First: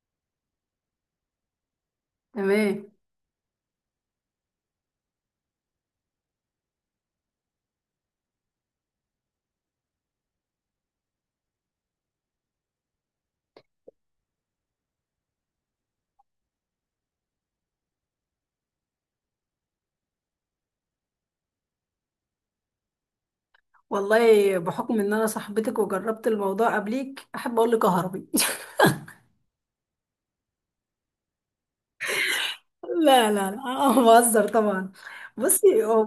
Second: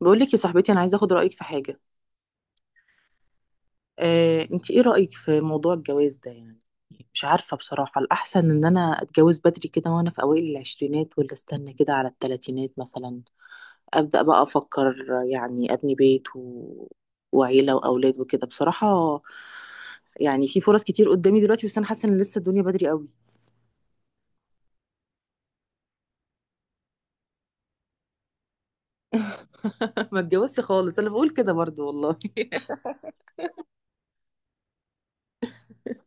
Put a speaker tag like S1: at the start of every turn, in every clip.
S1: بقول لك يا صاحبتي انا عايزه اخد رايك في حاجه.
S2: تمام.
S1: انت ايه رايك في موضوع الجواز ده يعني؟ مش عارفه بصراحه، الاحسن ان انا اتجوز بدري كده وانا في اوائل العشرينات، ولا استنى كده على التلاتينات مثلا؟ ابدا بقى افكر، يعني ابني بيت وعيله واولاد وكده بصراحه. يعني في فرص كتير قدامي دلوقتي، بس انا حاسه ان لسه الدنيا بدري قوي.
S2: والله بحكم ان انا صاحبتك وجربت الموضوع قبليك احب اقول لك هربي.
S1: ما اتجوزش خالص، انا بقول كده برضو والله.
S2: لا لا لا، أنا بهزر طبعا. بصي، هو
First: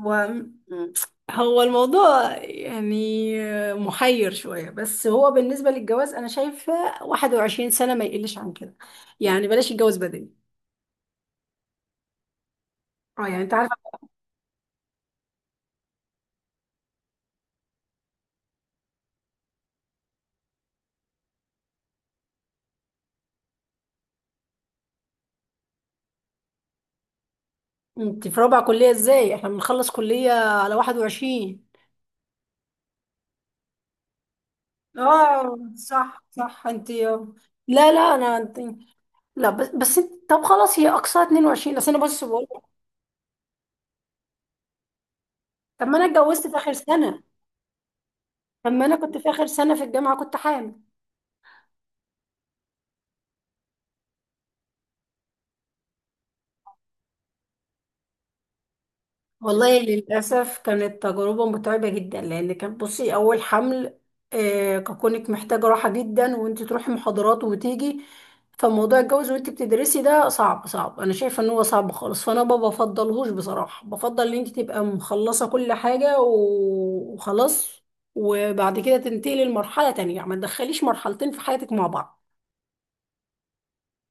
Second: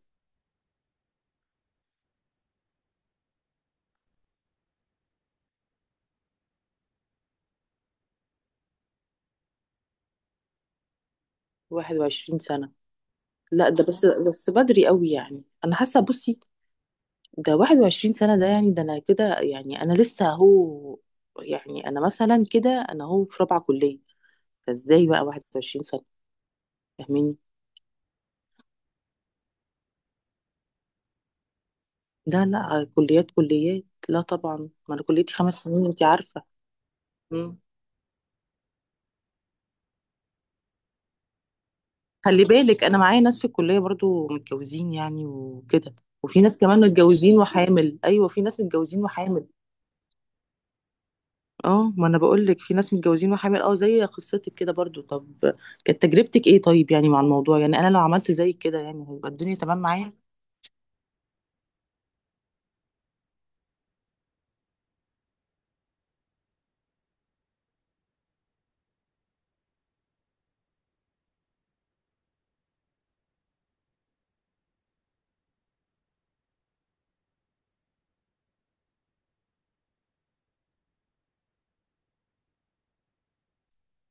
S2: هو الموضوع يعني محير شوية، بس هو بالنسبة للجواز أنا شايفة 21 سنة ما يقلش عن كده. يعني بلاش الجواز بدري.
S1: 21 سنة؟
S2: اه، يعني أنت
S1: لا،
S2: عارفة.
S1: ده بس بدري قوي يعني، انا حاسه. بصي، ده 21 سنة ده يعني، ده أنا كده يعني أنا لسه هو يعني أنا مثلا كده أنا هو في رابعة كلية، فإزاي بقى 21 سنة؟ فاهميني.
S2: أنت في رابعة كلية؟ إزاي احنا بنخلص كلية على 21؟
S1: لا لا، كليات كليات، لا طبعا. ما أنا كليتي
S2: اه،
S1: 5 سنين أنت
S2: صح
S1: عارفة.
S2: صح. أنت، لا
S1: مم.
S2: لا أنا أنت، لا، بس طب خلاص هي اقصاها 22، بس انا بص بقول
S1: خلي
S2: لك،
S1: بالك أنا معايا ناس في الكلية برضو متجوزين يعني
S2: طب
S1: وكده.
S2: ما انا
S1: وفي
S2: اتجوزت في
S1: ناس
S2: اخر
S1: كمان
S2: سنه.
S1: متجوزين وحامل، أيوة في ناس
S2: طب ما انا
S1: متجوزين
S2: كنت في اخر
S1: وحامل.
S2: سنه في الجامعه كنت حامل.
S1: اه، ما انا بقول لك في ناس متجوزين وحامل، اه زي قصتك كده برضو. طب كانت تجربتك ايه طيب يعني مع الموضوع؟ يعني انا لو عملت زي كده يعني هيبقى الدنيا تمام
S2: والله
S1: معايا؟
S2: للاسف كانت تجربه متعبه جدا، لان كان بصي اول حمل. ككونك محتاجه راحه جدا وانت تروحي محاضرات وتيجي. فموضوع الجواز وانت بتدرسي ده صعب صعب، انا شايفه ان هو صعب خالص، فانا ما بفضلهوش بصراحه، بفضل ان انت تبقى مخلصه كل حاجه وخلاص. وبعد كده تنتقلي لمرحله تانية، يعني ما تدخليش مرحلتين في حياتك مع بعض.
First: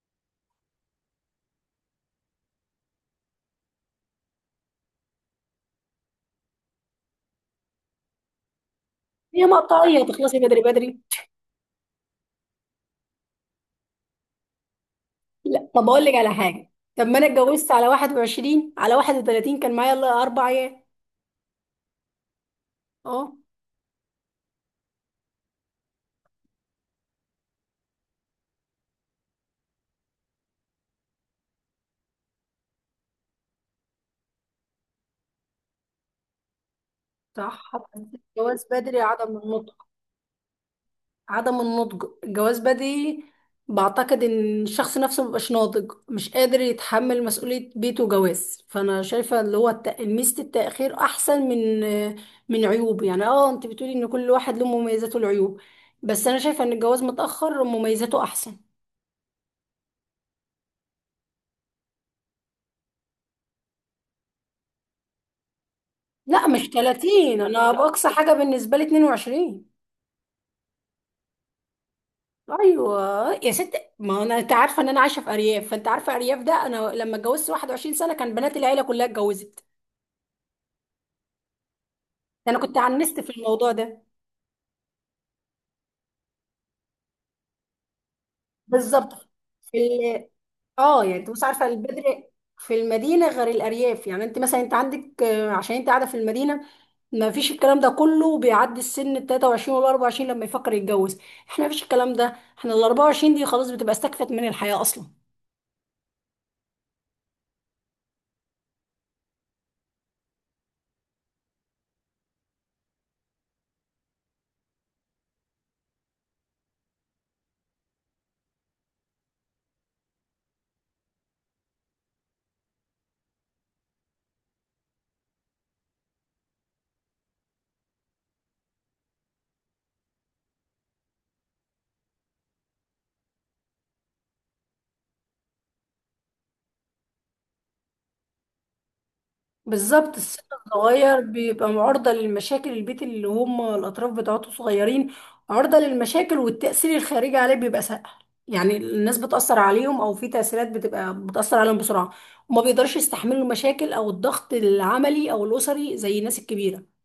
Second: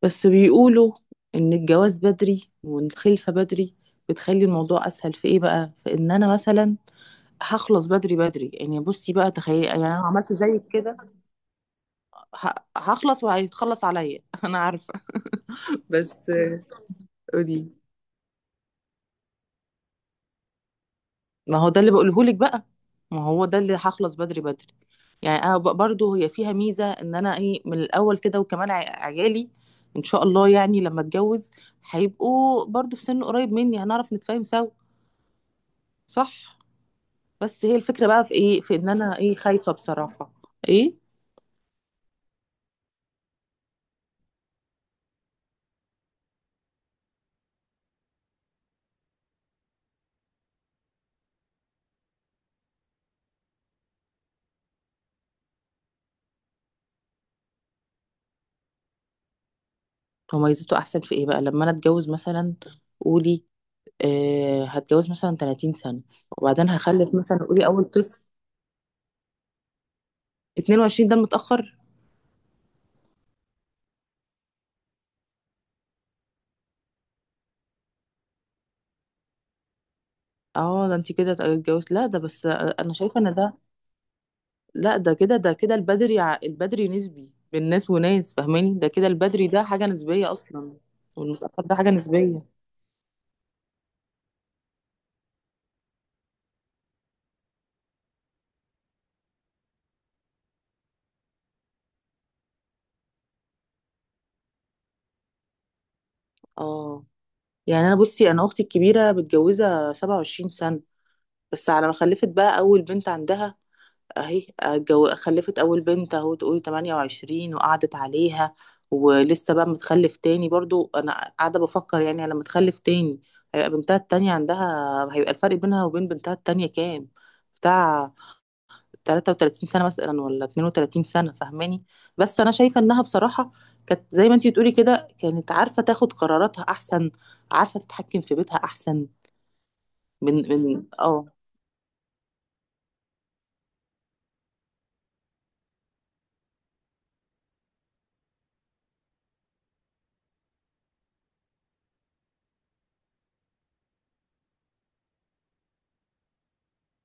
S1: بس بيقولوا ان الجواز بدري والخلفة بدري بتخلي الموضوع اسهل. في ايه بقى؟ في ان انا مثلا هخلص بدري بدري يعني. بصي بقى
S2: هي
S1: تخيل، يعني انا
S2: مقطعيه
S1: لو عملت
S2: تخلصي
S1: زي
S2: بدري
S1: كده
S2: بدري.
S1: هخلص وهيتخلص عليا. انا عارفة.
S2: لا، طب اقول لك
S1: بس
S2: على حاجه، طب ما انا اتجوزت
S1: قولي.
S2: على 21، على 31 كان معايا الا 4 ايام.
S1: ما هو ده اللي بقوله لك بقى. ما
S2: اه
S1: هو ده اللي هخلص بدري بدري. يعني انا برضو هي فيها ميزه، ان انا ايه من الاول كده، وكمان عيالي ان شاء الله يعني لما اتجوز هيبقوا برضو في سن قريب مني، هنعرف نتفاهم سوا. صح. بس
S2: صح.
S1: هي الفكره بقى في ايه؟
S2: الجواز
S1: في ان
S2: بدري
S1: انا ايه
S2: عدم النضج.
S1: خايفه بصراحه. ايه.
S2: عدم النضج الجواز بدري. بعتقد ان الشخص نفسه مبقاش ناضج مش قادر يتحمل مسؤولية بيته وجواز، فانا شايفة اللي هو ميزة التأخير احسن من عيوب، يعني اه انت بتقولي ان كل واحد له مميزاته والعيوب، بس انا شايفة ان الجواز متأخر مميزاته احسن.
S1: هو ميزته احسن في ايه بقى لما انا اتجوز مثلا؟ قولي. آه هتجوز مثلا 30 سنه،
S2: لا مش
S1: وبعدين هخلف مثلا،
S2: 30،
S1: قولي،
S2: انا
S1: اول
S2: باقصى
S1: طفل.
S2: حاجة بالنسبة لي 22.
S1: 22 ده متاخر؟
S2: ايوه. يا ست، ما انا انت عارفه ان انا عايشه في ارياف، فانت عارفه ارياف ده انا لما اتجوزت 21 سنه كان بنات العيله كلها اتجوزت.
S1: اه. ده انت كده اتجوزت. لا، ده بس
S2: ده انا كنت
S1: انا
S2: عنست
S1: شايفه ان
S2: في
S1: ده...
S2: الموضوع ده.
S1: لا، ده كده، ده كده البدري، البدري نسبي بين ناس وناس، فاهماني؟ ده كده
S2: بالظبط.
S1: البدري ده
S2: في
S1: حاجه
S2: ال...
S1: نسبيه اصلا.
S2: اه يعني انت مش
S1: والمتاخر
S2: عارفه
S1: ده حاجه
S2: البدر
S1: نسبيه.
S2: في المدينه غير الارياف، يعني انت مثلا انت عندك، عشان انت قاعده في المدينه ما فيش الكلام ده كله، بيعدي السن ال 23 وال 24 لما يفكر يتجوز. احنا ما فيش الكلام ده، احنا ال 24 دي خلاص بتبقى استكفت من الحياه اصلا.
S1: اه. يعني انا بصي، انا اختي الكبيره متجوزه 27 سنه. بس على ما خلفت بقى اول بنت عندها، اهي جو خلفت اول بنت اهو، تقولي 28، وقعدت عليها. ولسه بقى متخلف تاني برضو. انا قاعده بفكر يعني لما تخلف تاني، هيبقى بنتها التانية عندها، هيبقى الفرق بينها وبين بنتها التانية كام، بتاع 33 سنة مثلا، ولا 32 سنة؟ فاهماني؟ بس انا شايفة انها بصراحة كانت زي ما انتي بتقولي كده، كانت عارفة تاخد قراراتها احسن، عارفة تتحكم في بيتها احسن.
S2: بالظبط.
S1: من
S2: السن
S1: من
S2: الصغير
S1: اه.
S2: بيبقى معرضة للمشاكل، البيت اللي هم الأطراف بتاعته صغيرين، عرضة للمشاكل والتأثير الخارجي عليه بيبقى سهل. يعني الناس بتأثر عليهم أو في تأثيرات بتبقى بتأثر عليهم بسرعة، وما بيقدرش يستحملوا المشاكل أو الضغط العملي أو الأسري زي الناس الكبيرة.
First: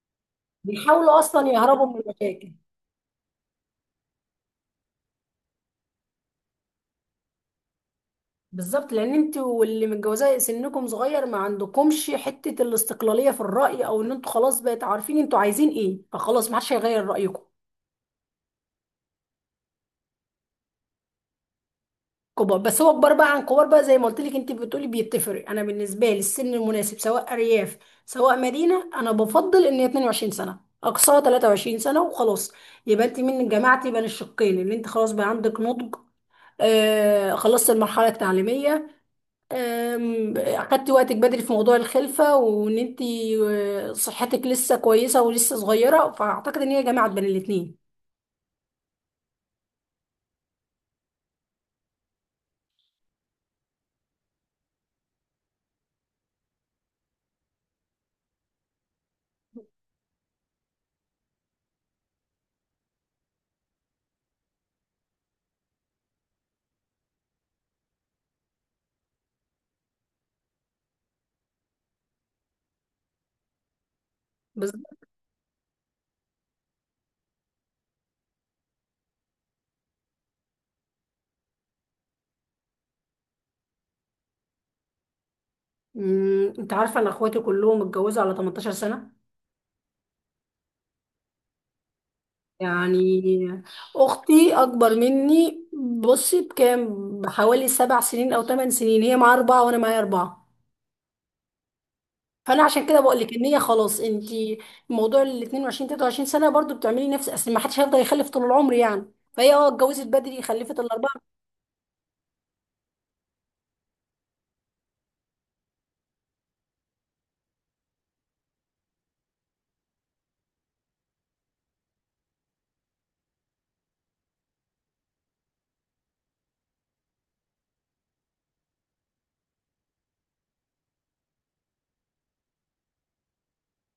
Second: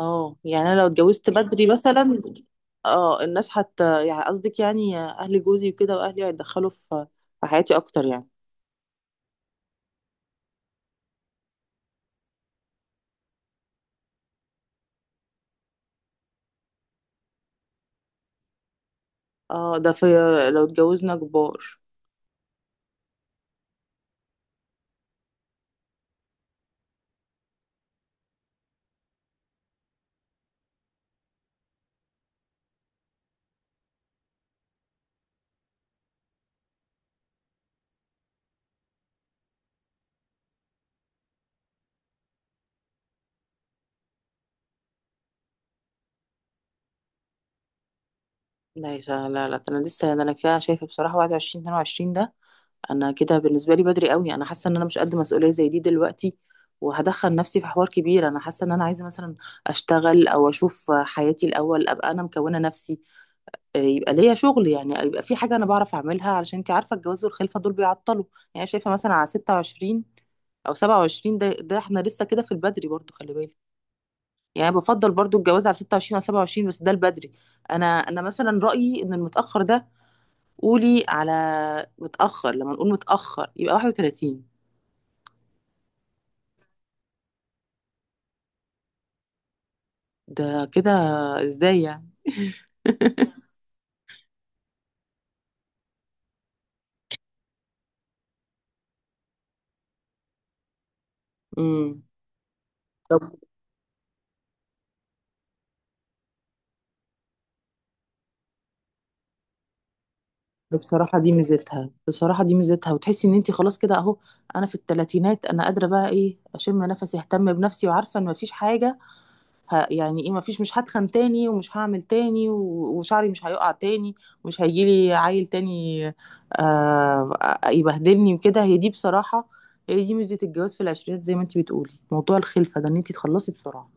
S1: اه يعني انا لو
S2: بيحاولوا
S1: اتجوزت
S2: أصلا
S1: بدري
S2: يهربوا من
S1: مثلا.
S2: المشاكل.
S1: اه الناس حتى، يعني قصدك يعني اهل جوزي وكده واهلي هيتدخلوا في في حياتي اكتر يعني.
S2: بالظبط، لأن أنت واللي متجوزاه سنكم صغير ما عندكمش حتة الاستقلالية في الرأي، أو إن أنتوا خلاص بقيت عارفين أنتوا عايزين إيه، فخلاص ما حدش هيغير رأيكم.
S1: اه ده في، لو اتجوزنا كبار.
S2: كبار، بس هو كبار بقى عن كبار بقى، زي ما قلت لك انت بتقولي بيتفرق. انا بالنسبه لي السن المناسب، سواء ارياف سواء مدينه، انا بفضل ان هي 22 سنه اقصاها 23 سنه وخلاص. يبقى انت من جماعتي بين الشقين، اللي انت خلاص بقى عندك نضج، خلصت المرحله التعليميه، اخدتي وقتك بدري في موضوع الخلفه، وان انت صحتك لسه كويسه ولسه صغيره، فاعتقد ان هي جماعه بين الاثنين.
S1: لا يا لا لا، ده انا لسه، ده انا كده شايفه بصراحه 21 22 ده انا كده بالنسبه لي بدري قوي. انا حاسه ان انا مش قد مسؤوليه زي دي دلوقتي، وهدخل نفسي في حوار كبير. انا حاسه ان انا عايزه مثلا اشتغل او اشوف حياتي الاول، ابقى انا مكونه نفسي. يبقى ليا شغل يعني، يبقى في حاجة أنا بعرف أعملها، علشان أنت عارفة الجواز والخلفة دول بيعطلوا. يعني شايفة مثلا على 26 أو 27، ده ده احنا لسه كده في البدري برضو خلي بالك.
S2: بس
S1: يعني بفضل برضو الجواز على 26 أو 27، بس ده البدري. أنا مثلا رأيي إن المتأخر ده... قولي على متأخر. لما نقول متأخر يبقى 31.
S2: انت عارفه ان اخواتي كلهم اتجوزوا على 18 سنه.
S1: ده كده إزاي يعني؟
S2: يعني اختي اكبر مني بصي بكام؟ بحوالي 7 سنين او 8 سنين. هي معاها اربعه وانا معايا اربعه.
S1: امم
S2: فانا عشان كده بقول لك ان هي خلاص انت، موضوع ال 22 23 سنه برضو بتعملي نفس، اصل ما حدش هيفضل يخلف طول العمر يعني، فهي اه اتجوزت بدري خلفت
S1: بصراحة
S2: الاربعه.
S1: دي ميزتها. بصراحة دي ميزتها، وتحسي ان انتي خلاص كده اهو، انا في التلاتينات انا قادرة بقى، ايه، اشم نفسي، اهتم بنفسي، وعارفة ان مفيش حاجة يعني ايه، مفيش، مش هتخن تاني ومش هعمل تاني وشعري مش هيقع تاني، ومش هيجيلي عيل تاني آه... يبهدلني وكده. هي دي بصراحة، هي دي ميزة الجواز في العشرينات، زي ما انتي بتقولي موضوع الخلفة ده ان انتي تخلصي بسرعة.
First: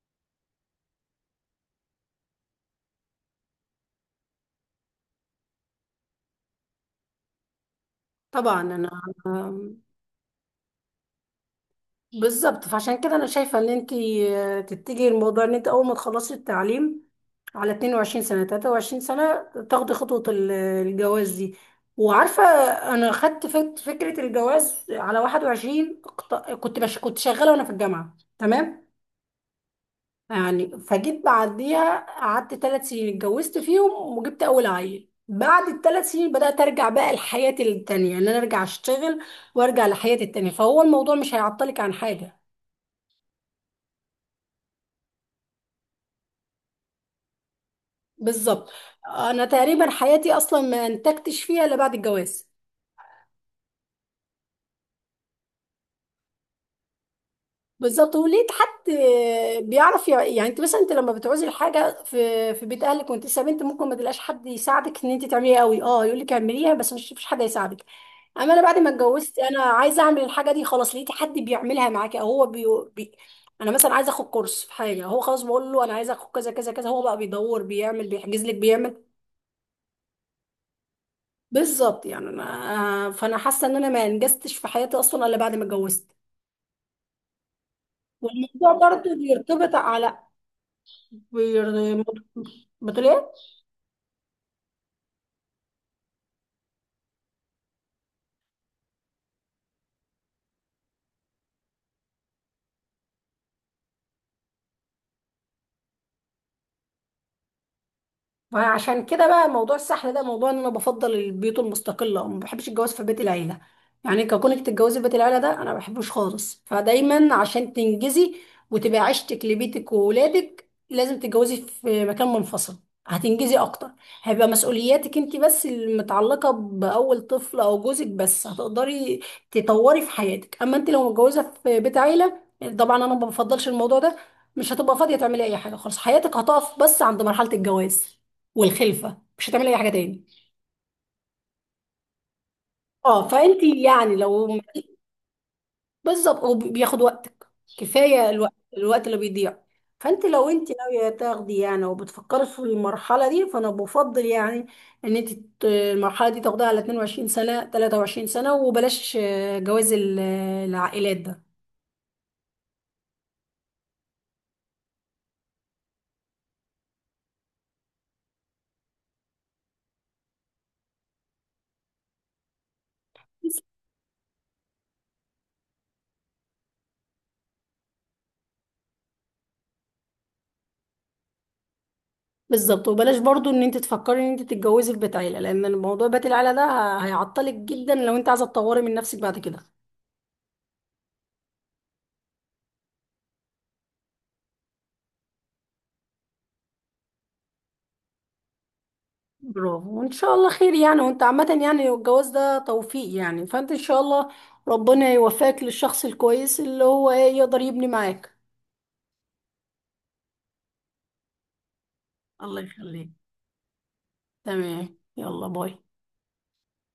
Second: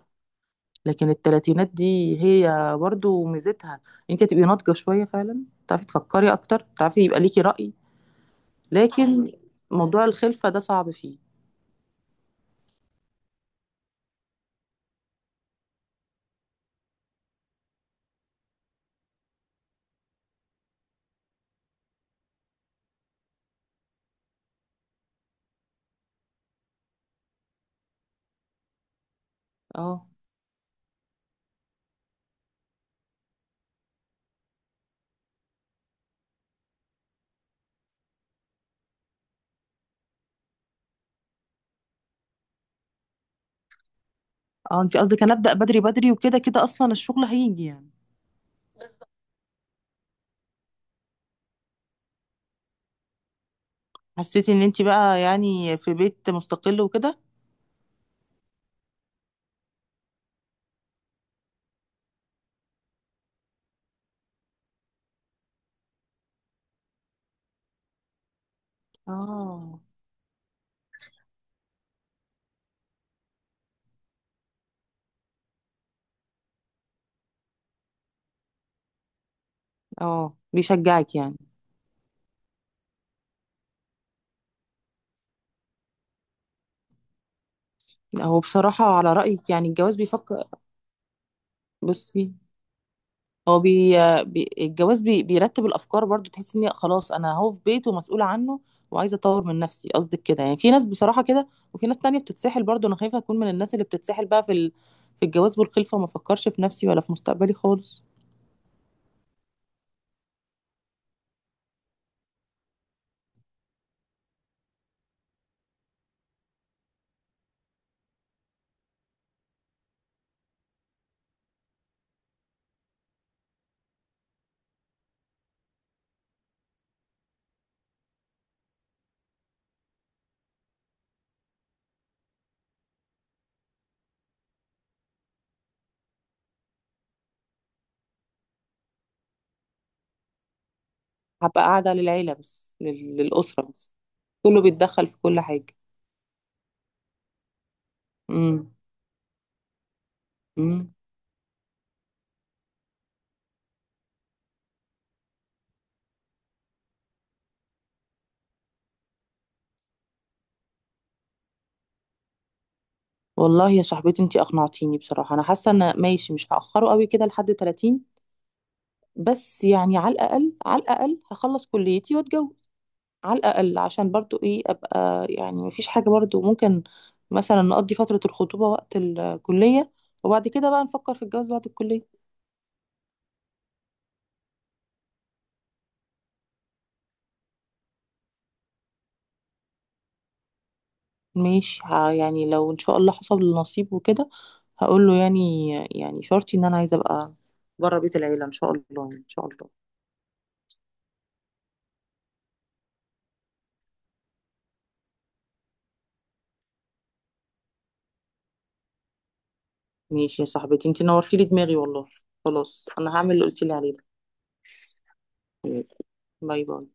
S1: لكن التلاتينات دي هي برضو ميزتها، انتي هتبقي ناضجة شوية فعلا، تعرفي تفكري اكتر، تعرفي يبقى ليكي رأي.
S2: طبعا انا.
S1: لكن موضوع الخلفة ده صعب فيه.
S2: بالظبط، فعشان كده انا شايفه ان انت تتجهي الموضوع ان انت اول ما تخلصي التعليم على 22 سنه 23 سنه، تاخدي خطوه الجواز دي. وعارفه، انا خدت فكره الجواز على 21، كنت شغاله وانا في الجامعه تمام،
S1: اه.
S2: يعني فجيت بعديها قعدت 3 سنين اتجوزت فيهم وجبت اول عيل، بعد الثلاث سنين بدأت أرجع بقى لحياتي التانية، إن أنا أرجع أشتغل وأرجع لحياتي التانية، فهو الموضوع مش هيعطلك عن حاجة.
S1: اه انت قصدك هنبدأ بدري بدري وكده كده اصلا الشغل هيجي يعني.
S2: بالظبط. انا تقريبا حياتي اصلا ما انتجتش فيها الا بعد الجواز.
S1: حسيتي ان انت بقى يعني في بيت مستقل وكده.
S2: بالظبط، ولقيت حد بيعرف يعني انت مثلا انت لما بتعوزي الحاجه في بيت اهلك وانت لسه بنت ممكن ما تلاقيش حد يساعدك ان انت تعمليها قوي، اه يقول لك اعمليها بس، مش مفيش حد هيساعدك. اما انا بعد ما اتجوزت انا
S1: اه.
S2: عايزه اعمل الحاجه دي خلاص، لقيت حد بيعملها معاكي، او هو بي... انا مثلا عايزه اخد كورس في حاجه هو خلاص بقول له انا عايزه اخد كذا كذا كذا، هو بقى بيدور بيعمل بيحجز لك بيعمل.
S1: اه بيشجعك يعني.
S2: بالظبط، يعني انا فانا حاسه ان انا ما انجزتش في حياتي اصلا الا بعد ما اتجوزت.
S1: هو بصراحة
S2: والموضوع
S1: على
S2: برضو
S1: رأيك يعني
S2: بيرتبط
S1: الجواز
S2: على
S1: بيفكر.
S2: بير...
S1: بصي،
S2: بتقول إيه؟
S1: هو الجواز بيرتب الافكار برضو، تحس ان خلاص انا هو في بيت ومسؤوله عنه، وعايزه اطور من نفسي. قصدك كده يعني؟ في ناس بصراحه كده، وفي ناس تانية بتتسحل برضو. انا خايفه اكون من الناس اللي بتتسحل بقى في في الجواز والخلفه، وما افكرش في نفسي ولا في مستقبلي خالص.
S2: فعشان كده بقى موضوع السحر ده، موضوع ان انا بفضل البيوت المستقله، ما بحبش الجواز في بيت العيله، يعني كونك تتجوزي في بيت العيله ده انا ما بحبوش خالص. فدايما عشان تنجزي وتبقى عشتك لبيتك وولادك، لازم تتجوزي في مكان منفصل. هتنجزي اكتر، هيبقى مسؤولياتك انت بس المتعلقه باول طفل او جوزك بس، هتقدري تطوري في حياتك، اما انت لو متجوزه في بيت عيله، طبعا انا ما بفضلش الموضوع ده، مش هتبقى فاضيه تعملي اي حاجه خالص، حياتك هتقف بس عند مرحله الجواز والخلفه مش هتعملي اي حاجه تاني.
S1: هبقى قاعده للعيله بس،
S2: اه، فانت
S1: للاسره بس.
S2: يعني لو.
S1: كله بيتدخل في كل حاجه.
S2: بالظبط، وبياخد وقتك، كفايه الوقت
S1: امم
S2: الوقت اللي بيضيع. فانت لو انت
S1: امم
S2: ناويه تاخدي يعني، وبتفكري في المرحله دي، فانا بفضل يعني ان انت المرحله دي تاخديها على 22 سنه 23 سنه، وبلاش جواز العائلات ده.
S1: والله يا صاحبتي انتي اقنعتيني بصراحه. انا حاسه ان ماشي، مش هاخره قوي كده لحد 30، بس يعني على الاقل على الاقل هخلص كليتي واتجوز. على الأقل عشان برضو إيه، أبقى يعني مفيش حاجة برضو، ممكن مثلا نقضي فترة الخطوبة وقت الكلية، وبعد كده بقى نفكر في الجواز بعد الكلية.
S2: بالظبط، وبلاش برضو ان انت تفكري ان انت تتجوزي في بيت عيله، لان الموضوع بيت العيله ده هيعطلك جدا لو انت عايزه تطوري من نفسك بعد كده.
S1: ماشي. يعني لو إن شاء الله حصل النصيب وكده، هقول له يعني، يعني شرطي إن أنا عايزة أبقى بره بيت العيلة إن شاء الله. يعني إن شاء الله.
S2: برافو، وان شاء الله خير يعني. وانت عامة يعني الجواز ده توفيق يعني، فانت ان شاء الله ربنا يوفقك للشخص الكويس اللي هو ايه يقدر يبني معاك.
S1: ماشي يا صاحبتي، انتي نورتي لي دماغي والله.
S2: الله
S1: خلاص
S2: يخليك.
S1: أنا هعمل اللي قلتي لي عليه ده.
S2: تمام، يلا باي.
S1: باي باي.